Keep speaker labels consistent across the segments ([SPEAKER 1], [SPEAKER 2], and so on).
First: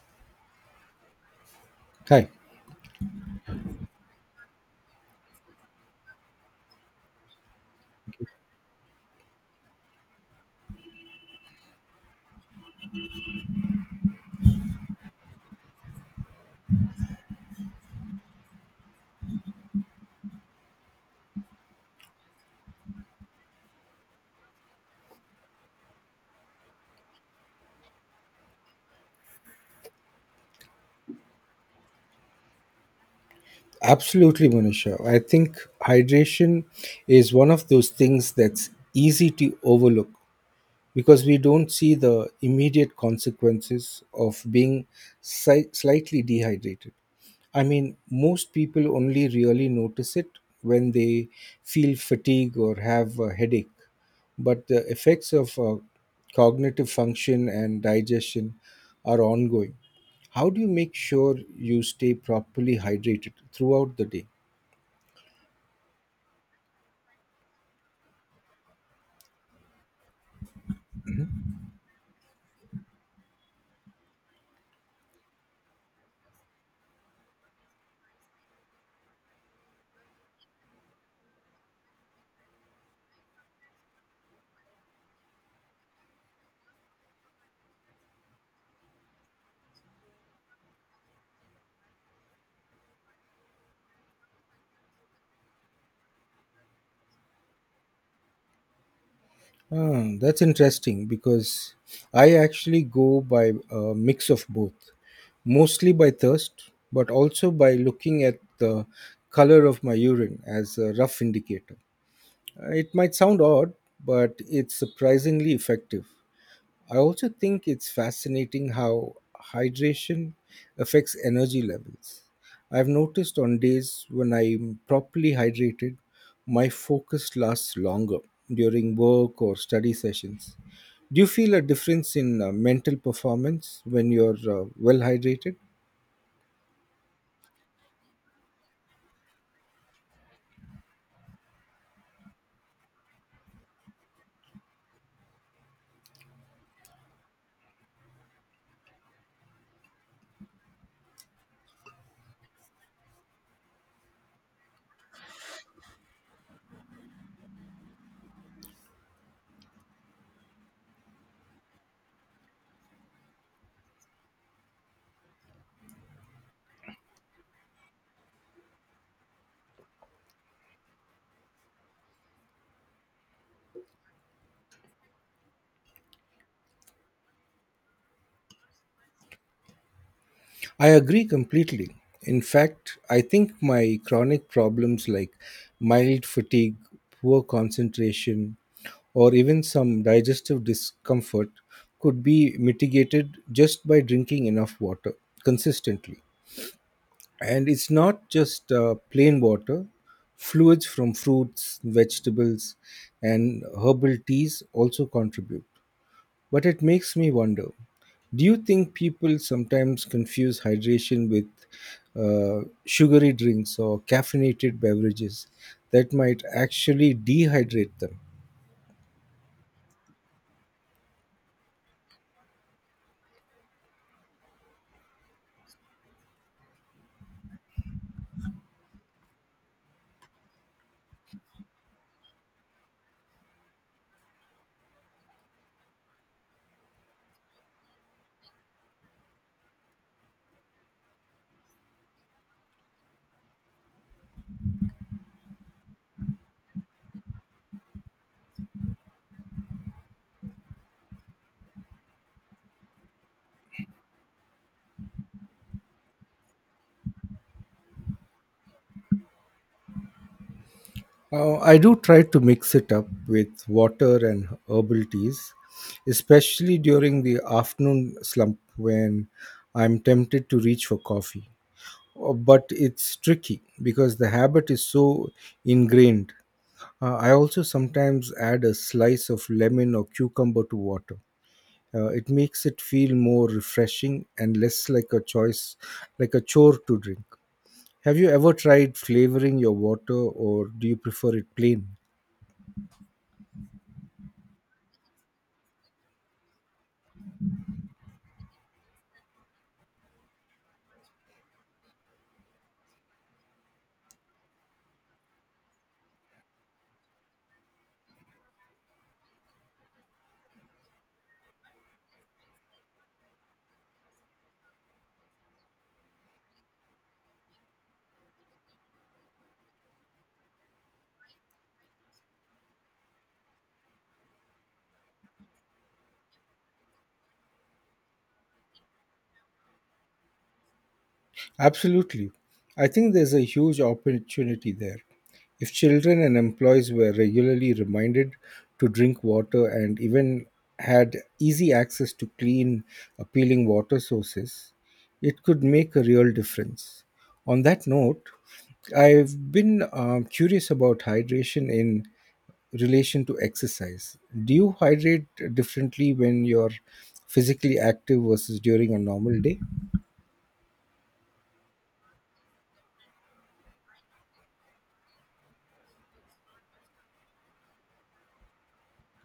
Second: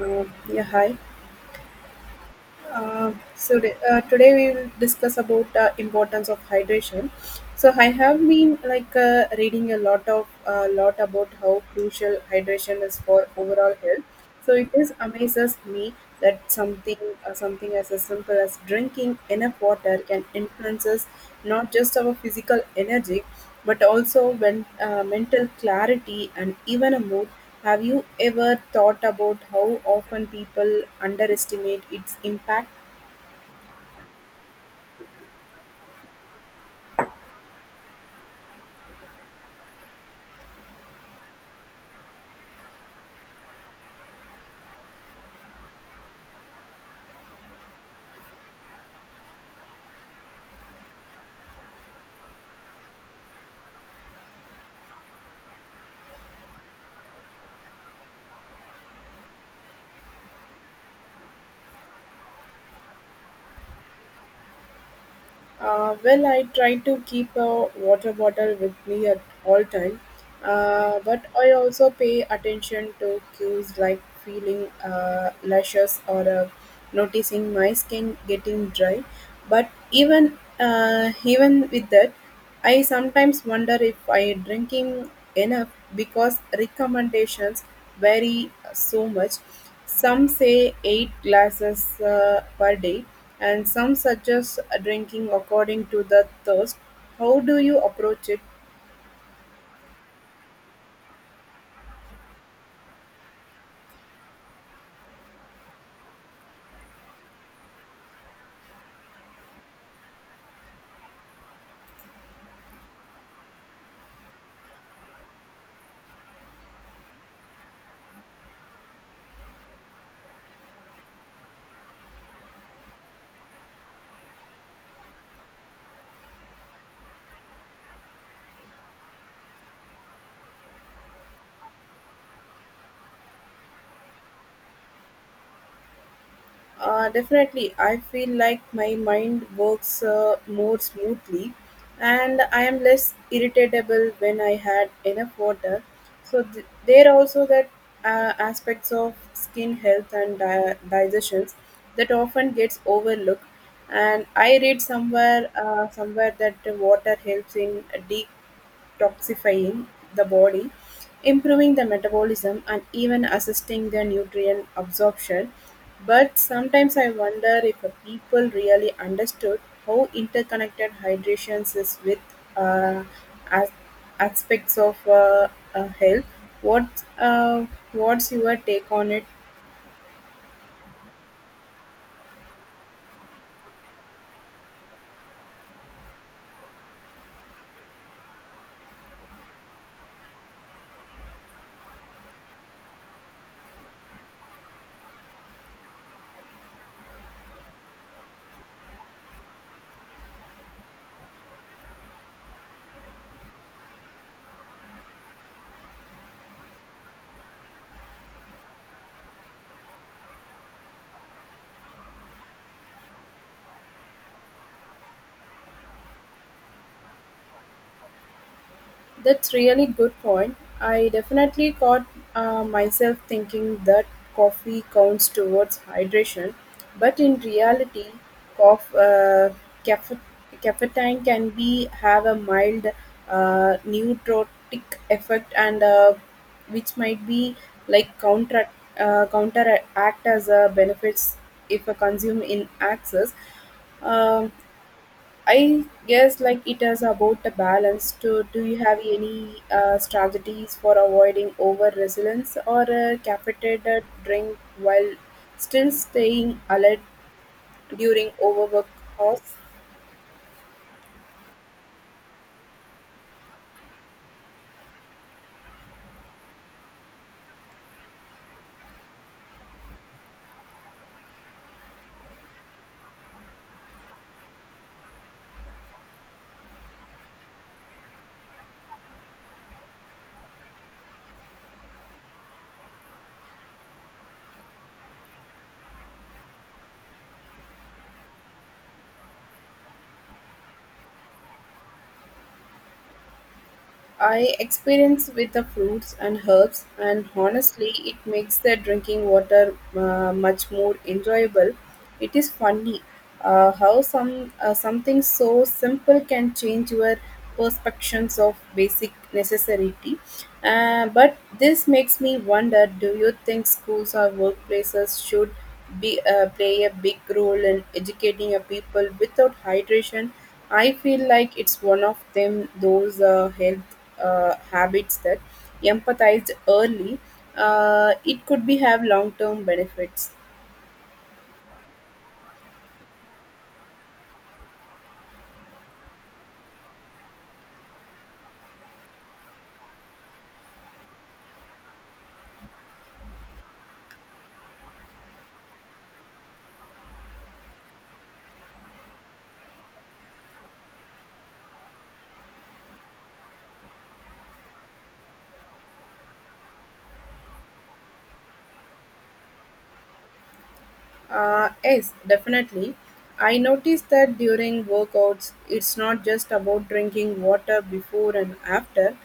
[SPEAKER 1] Yeah, hi.
[SPEAKER 2] Hi.
[SPEAKER 1] So today we will discuss about importance of hydration. So I have been like reading a lot of lot about how crucial hydration is for overall health. So it is amazes me that something as simple as drinking enough water can influences not just our physical energy, but also when mental clarity and even a mood. Have you ever thought about how often people underestimate its impact?
[SPEAKER 2] Absolutely, Manisha. I think hydration is one of those things that's easy to overlook, because we don't see the immediate consequences of being slightly dehydrated. I mean, most people only really notice it when they feel fatigue or have a headache, but the effects of cognitive function and digestion are ongoing. How do you make sure you stay properly hydrated throughout the day?
[SPEAKER 1] Well, I try to keep a water bottle with me at all time, but I also pay attention to cues like feeling luscious or noticing my skin getting dry. But even with that, I sometimes wonder if I drinking enough because recommendations vary so much. Some say eight glasses per day, and some suggest drinking according to the thirst. How do you approach it?
[SPEAKER 2] Ah, that's interesting because I actually go by a mix of both, mostly by thirst, but also by looking at the color of my urine as a rough indicator. It might sound odd, but it's surprisingly effective. I also think it's fascinating how hydration affects energy levels. I've noticed on days when I'm properly hydrated, my focus lasts longer during work or study sessions. Do you feel a difference in mental performance when you're well hydrated?
[SPEAKER 1] Definitely, I feel like my mind works more smoothly and I am less irritable when I had enough water. So, there are also that aspects of skin health and digestions that often gets overlooked. And I read somewhere that the water helps in detoxifying the body, improving the metabolism, and even assisting the nutrient absorption. But sometimes I wonder if the people really understood how interconnected hydration is with uh, as- aspects of health. What uh, what's your take on it?
[SPEAKER 2] I agree completely. In fact, I think my chronic problems like mild fatigue, poor concentration, or even some digestive discomfort could be mitigated just by drinking enough water consistently. And it's not just plain water, fluids from fruits, vegetables, and herbal teas also contribute. But it makes me wonder, do you think people sometimes confuse hydration with sugary drinks or caffeinated beverages that might actually dehydrate them?
[SPEAKER 1] That's really good point. I definitely caught myself thinking that coffee counts towards hydration, but in reality, coff uh, cafe- caffeine can be have a mild nootropic effect, and which might be like counteract as a benefits if a consume in excess. Um I guess like it is about the balance. To do you have any strategies for avoiding over resilience or a caffeinated drink while still staying alert during overwork hours?
[SPEAKER 2] I do try to mix it up with water and herbal teas, especially during the afternoon slump when I'm tempted to reach for coffee. But it's tricky because the habit is so ingrained. I also sometimes add a slice of lemon or cucumber to water, it makes it feel more refreshing and less like a choice like a chore to drink. Have you ever tried flavoring your water, or do you prefer it plain?
[SPEAKER 1] I experience with the fruits and herbs, and honestly, it makes the drinking water much more enjoyable. It is funny how something so simple can change your perceptions of basic necessity. But this makes me wonder: do you think schools or workplaces should be play a big role in educating a people without hydration? I feel like it's one of them those health habits that empathized early. It could be have long term benefits.
[SPEAKER 2] Absolutely. I think there's a huge opportunity there. If children and employees were regularly reminded to drink water and even had easy access to clean, appealing water sources, it could make a real difference. On that note, I've been curious about hydration in relation to exercise. Do you hydrate differently when you're physically active versus during a normal day?
[SPEAKER 1] Yes, definitely. I noticed that during workouts, it's not just about drinking water before and after,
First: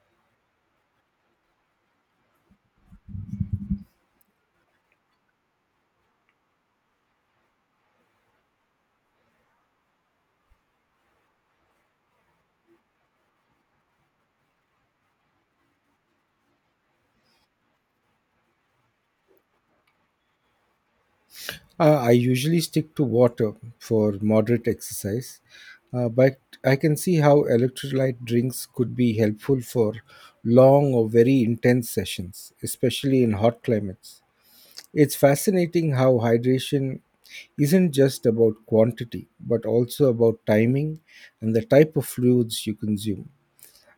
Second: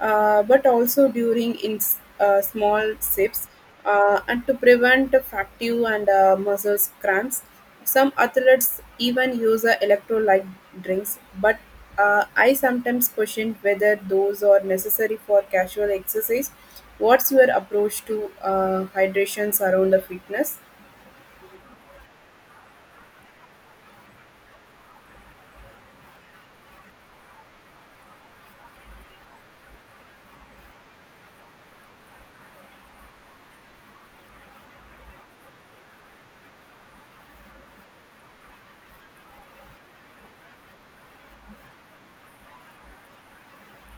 [SPEAKER 1] but also during small sips and to prevent fatigue and muscle cramps. Some athletes even use electrolyte drinks, but I sometimes question whether those are necessary for casual exercise. What's your approach to hydrations around the fitness?
[SPEAKER 2] I usually stick to water for moderate exercise, but I can see how electrolyte drinks could be helpful for long or very intense sessions, especially in hot climates. It's fascinating how hydration isn't just about quantity, but also about timing and the type of fluids you consume.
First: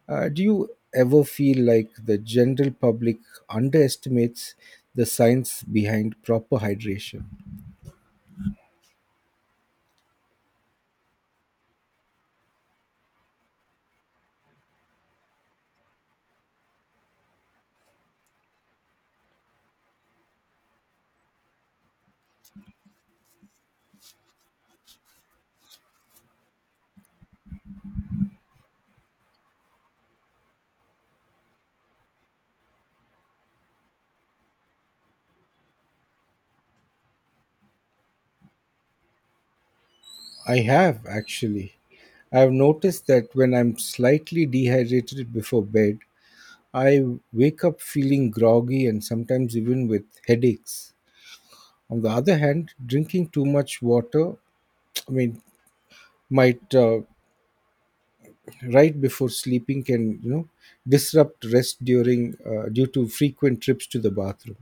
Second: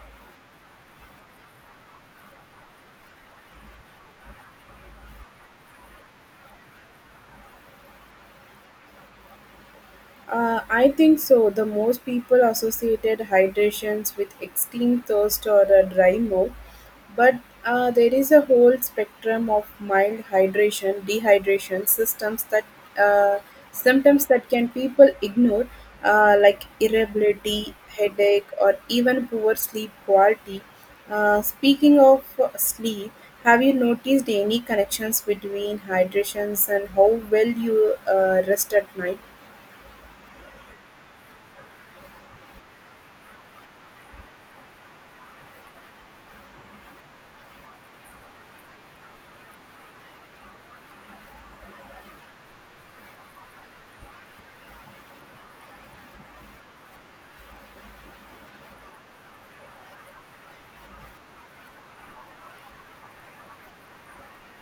[SPEAKER 2] Do you ever feel like the general public underestimates the science behind proper hydration?
[SPEAKER 1] I think so. The most people associated hydrations with extreme thirst or a dry mouth, but there is a whole spectrum of mild hydration, dehydration systems that uh, symptoms that can people ignore, like irritability, headache, or even poor sleep quality. Speaking of sleep, have you noticed any connections between hydrations and how well you rest at night?
[SPEAKER 2] I have actually. I've noticed that when I'm slightly dehydrated before bed, I wake up feeling groggy and sometimes even with headaches. On the other hand, drinking too much water, I mean, might right before sleeping, can disrupt rest during due to frequent trips to the bathroom.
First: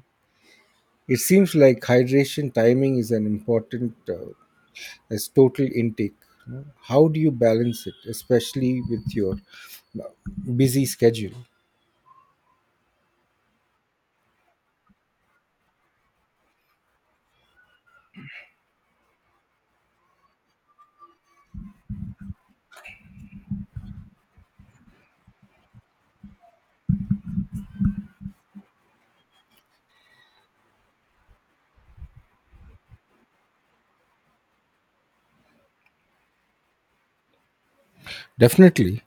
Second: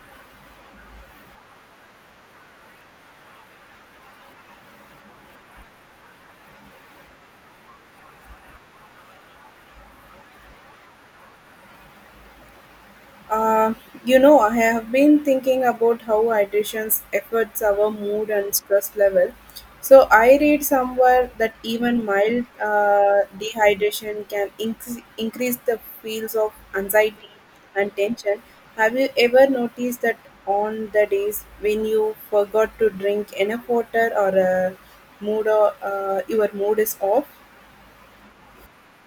[SPEAKER 2] It seems like hydration timing is an important as total intake, . How do you balance it, especially with your uh, busy schedule?
[SPEAKER 1] Uh, you know, I have been thinking about how hydration affects our mood and stress level. So I read somewhere that even mild dehydration can increase the feels of anxiety and tension. Have you ever noticed that on the days when you forgot to drink enough water or your mood is off?
[SPEAKER 2] Definitely.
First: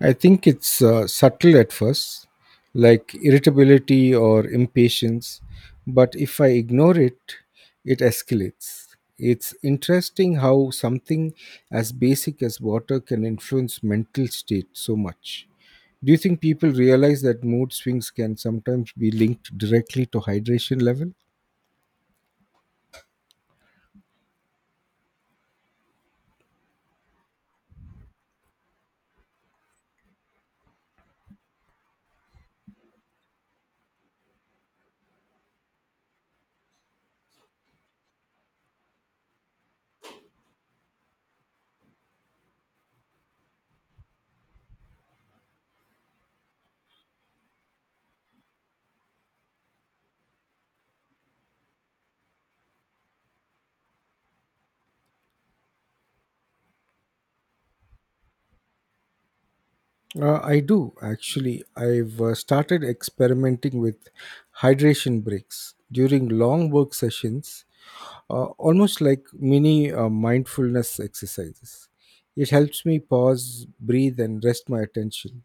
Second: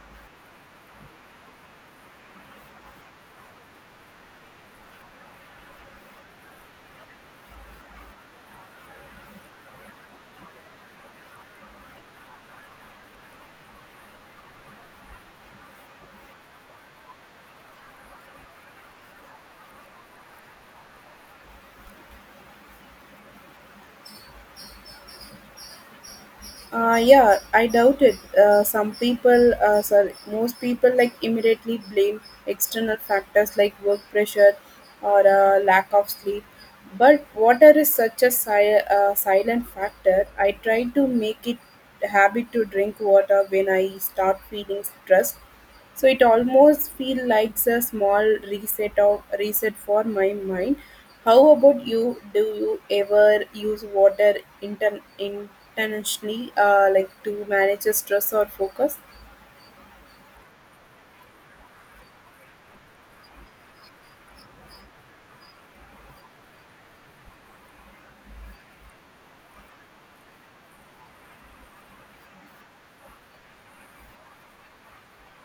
[SPEAKER 2] I think it's subtle at first, like irritability or impatience, but if I ignore it, it escalates. It's interesting how something as basic as water can influence mental state so much. Do you think people realize that mood swings can sometimes be linked directly to hydration level?
[SPEAKER 1] Yeah, I doubt it. Most people like immediately blame external factors like work pressure or lack of sleep. But water is such a silent factor. I try to make it a habit to drink water when I start feeling stressed. So it almost feels like a small reset for my mind. How about you? Do you ever use water inter- in intentionally like to manage the stress or focus?
[SPEAKER 2] I do actually. I've started experimenting with hydration breaks during long work sessions, almost like mini mindfulness exercises. It helps me pause, breathe, and rest my attention.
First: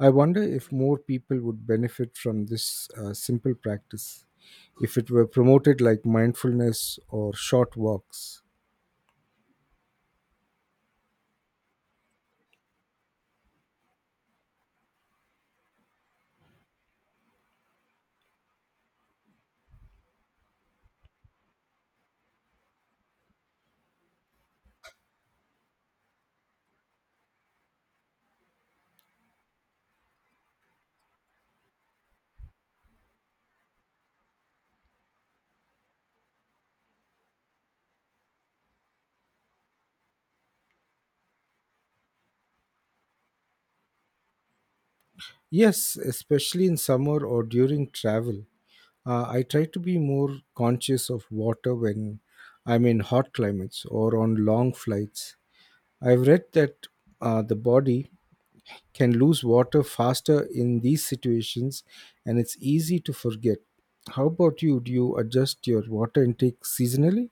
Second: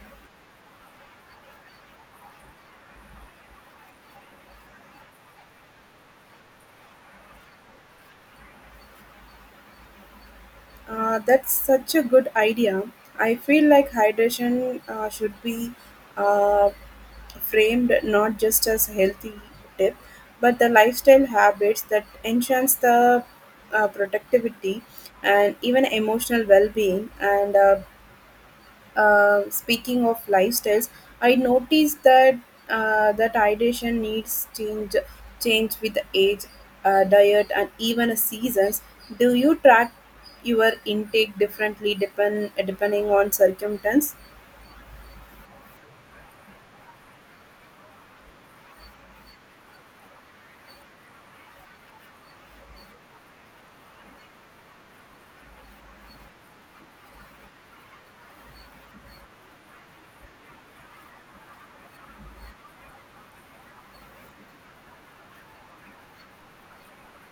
[SPEAKER 2] I wonder if more people would benefit from this simple practice if it were promoted like mindfulness or short walks.
[SPEAKER 1] Uh, that's such a good idea. I feel like hydration should be uh, framed not just as a healthy tip but the lifestyle habits that enhance the productivity and even emotional well-being and speaking of lifestyles, I noticed that hydration needs change with age, diet, and even seasons. Do you track your intake differently depending on circumstance?
[SPEAKER 2] Yes, especially in summer or during travel. I try to be more conscious of water when I'm in hot climates or on long flights. I've read that the body can lose water faster in these situations and it's easy to forget. How about you? Do you adjust your water intake seasonally?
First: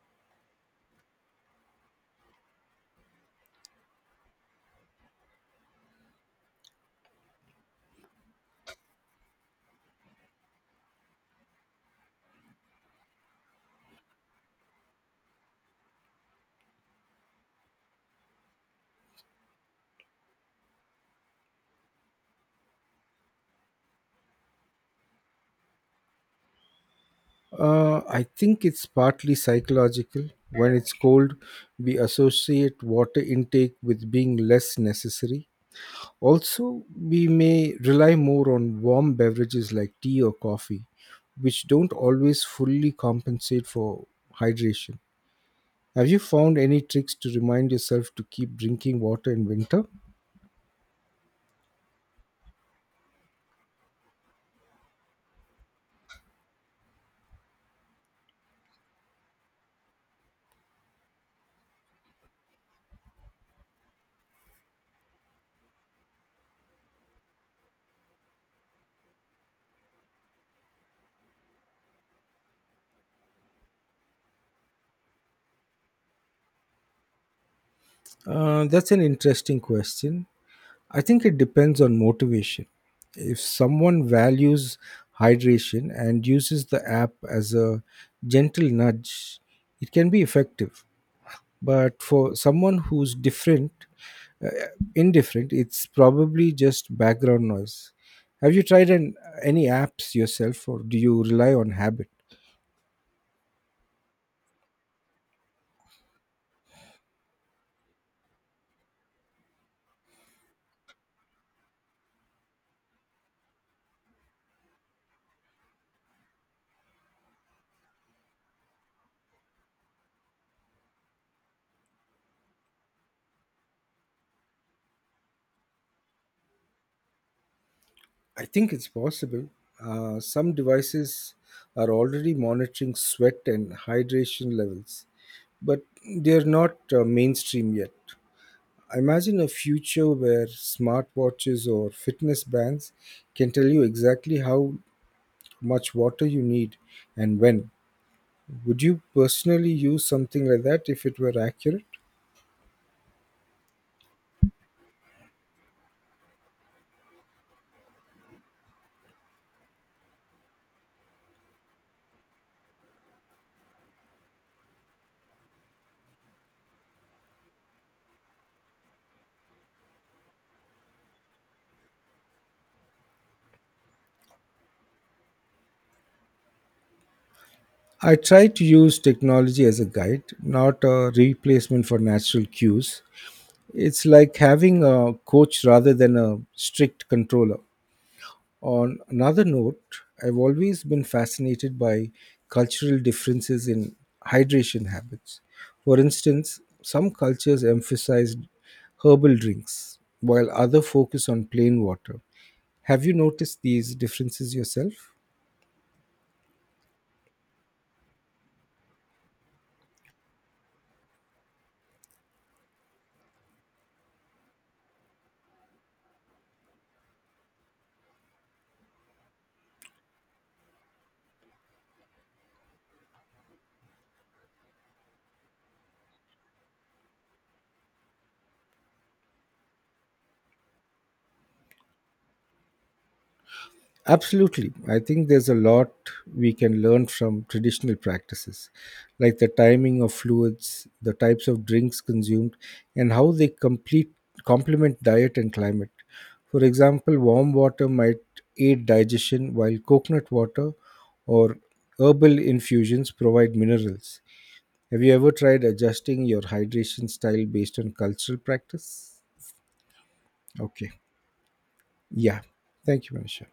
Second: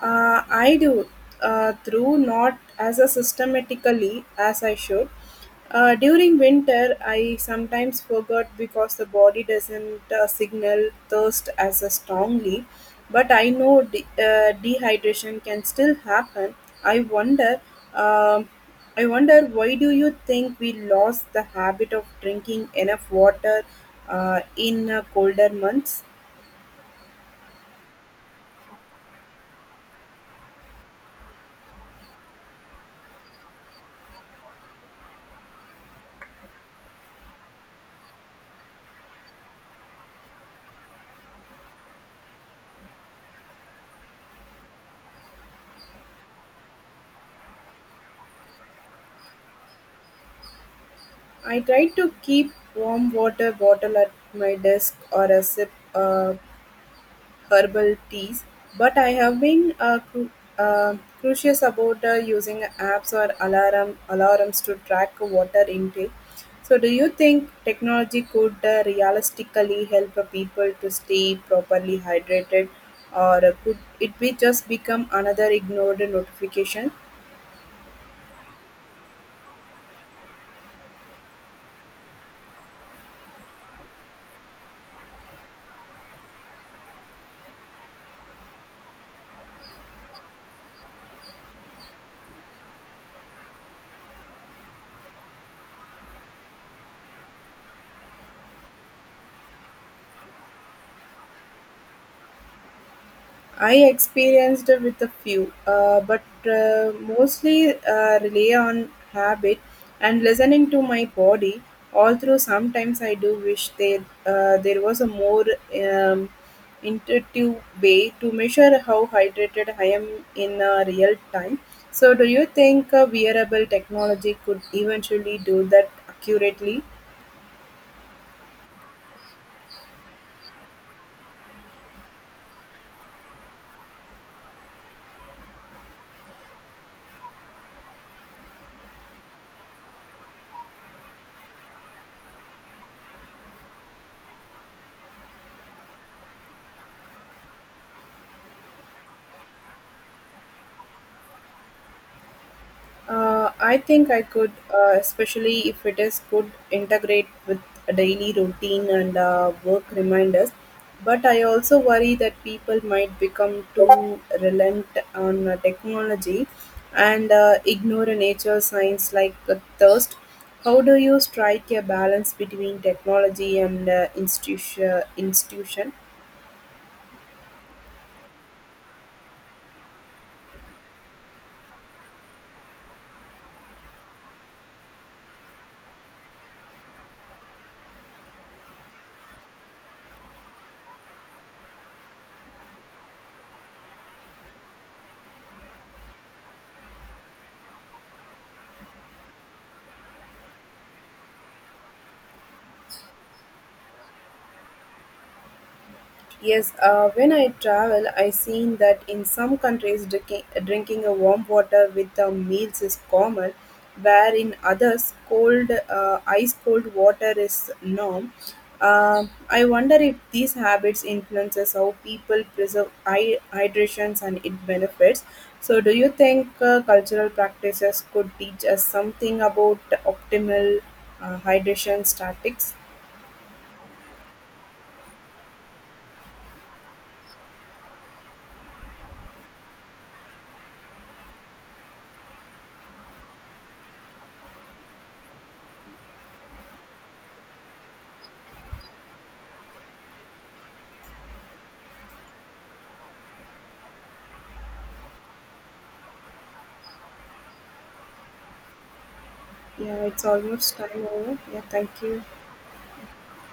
[SPEAKER 1] I do, through not as a systematically as I should. During winter, I sometimes forgot because the body doesn't signal thirst as a strongly. But I know dehydration can still happen. I wonder. um I wonder why do you think we lost the habit of drinking enough water in colder months?
[SPEAKER 2] I think it's partly psychological. When it's cold, we associate water intake with being less necessary. Also, we may rely more on warm beverages like tea or coffee, which don't always fully compensate for hydration. Have you found any tricks to remind yourself to keep drinking water in winter?
[SPEAKER 1] I try to keep warm water bottle at my desk or a sip herbal teas, but I have been uh, curious about using apps or alarms to track water intake. So, do you think technology could realistically help people to stay properly hydrated, or could it be just become another ignored notification?
[SPEAKER 2] That's an interesting question. I think it depends on motivation. If someone values hydration and uses the app as a gentle nudge, it can be effective, but for someone who's different uh, indifferent, it's probably just background noise. Have you tried any apps yourself, or do you rely on habit?
[SPEAKER 1] I experienced with a few, but mostly rely on habit and listening to my body. Although sometimes I do wish there was a more um, intuitive way to measure how hydrated I am in real time. So, do you think wearable technology could eventually do that accurately?
[SPEAKER 2] I think it's possible. Some devices are already monitoring sweat and hydration levels, but they're not mainstream yet. Imagine a future where smartwatches or fitness bands can tell you exactly how much water you need and when. Would you personally use something like that if it were accurate?
[SPEAKER 1] I think I could, especially if it is could integrate with a daily routine and work reminders. But I also worry that people might become too reliant on technology and ignore nature signs like thirst. How do you strike a balance between technology and institution? Institution?
[SPEAKER 2] I try to use technology as a guide, not a replacement for natural cues. It's like having a coach rather than a strict controller. On another note, I've always been fascinated by cultural differences in hydration habits. For instance, some cultures emphasize herbal drinks, while others focus on plain water. Have you noticed these differences yourself?
[SPEAKER 1] Yes, when I travel, I seen that in some countries drinking a warm water with the meals is common, where in others cold, ice cold water is norm. I wonder if these habits influences how people preserve hydrations and it benefits. So, do you think cultural practices could teach us something about optimal hydration statics?
[SPEAKER 2] Absolutely. I think there's a lot we can learn from traditional practices, like the timing of fluids, the types of drinks consumed, and how they complete complement diet and climate. For example, warm water might aid digestion while coconut water or herbal infusions provide minerals. Have you ever tried adjusting your hydration style based on cultural practice?
[SPEAKER 1] Yeah, it's almost
[SPEAKER 2] Okay.
[SPEAKER 1] time over. Yeah, thank you.
[SPEAKER 2] Yeah. Thank you, Manisha.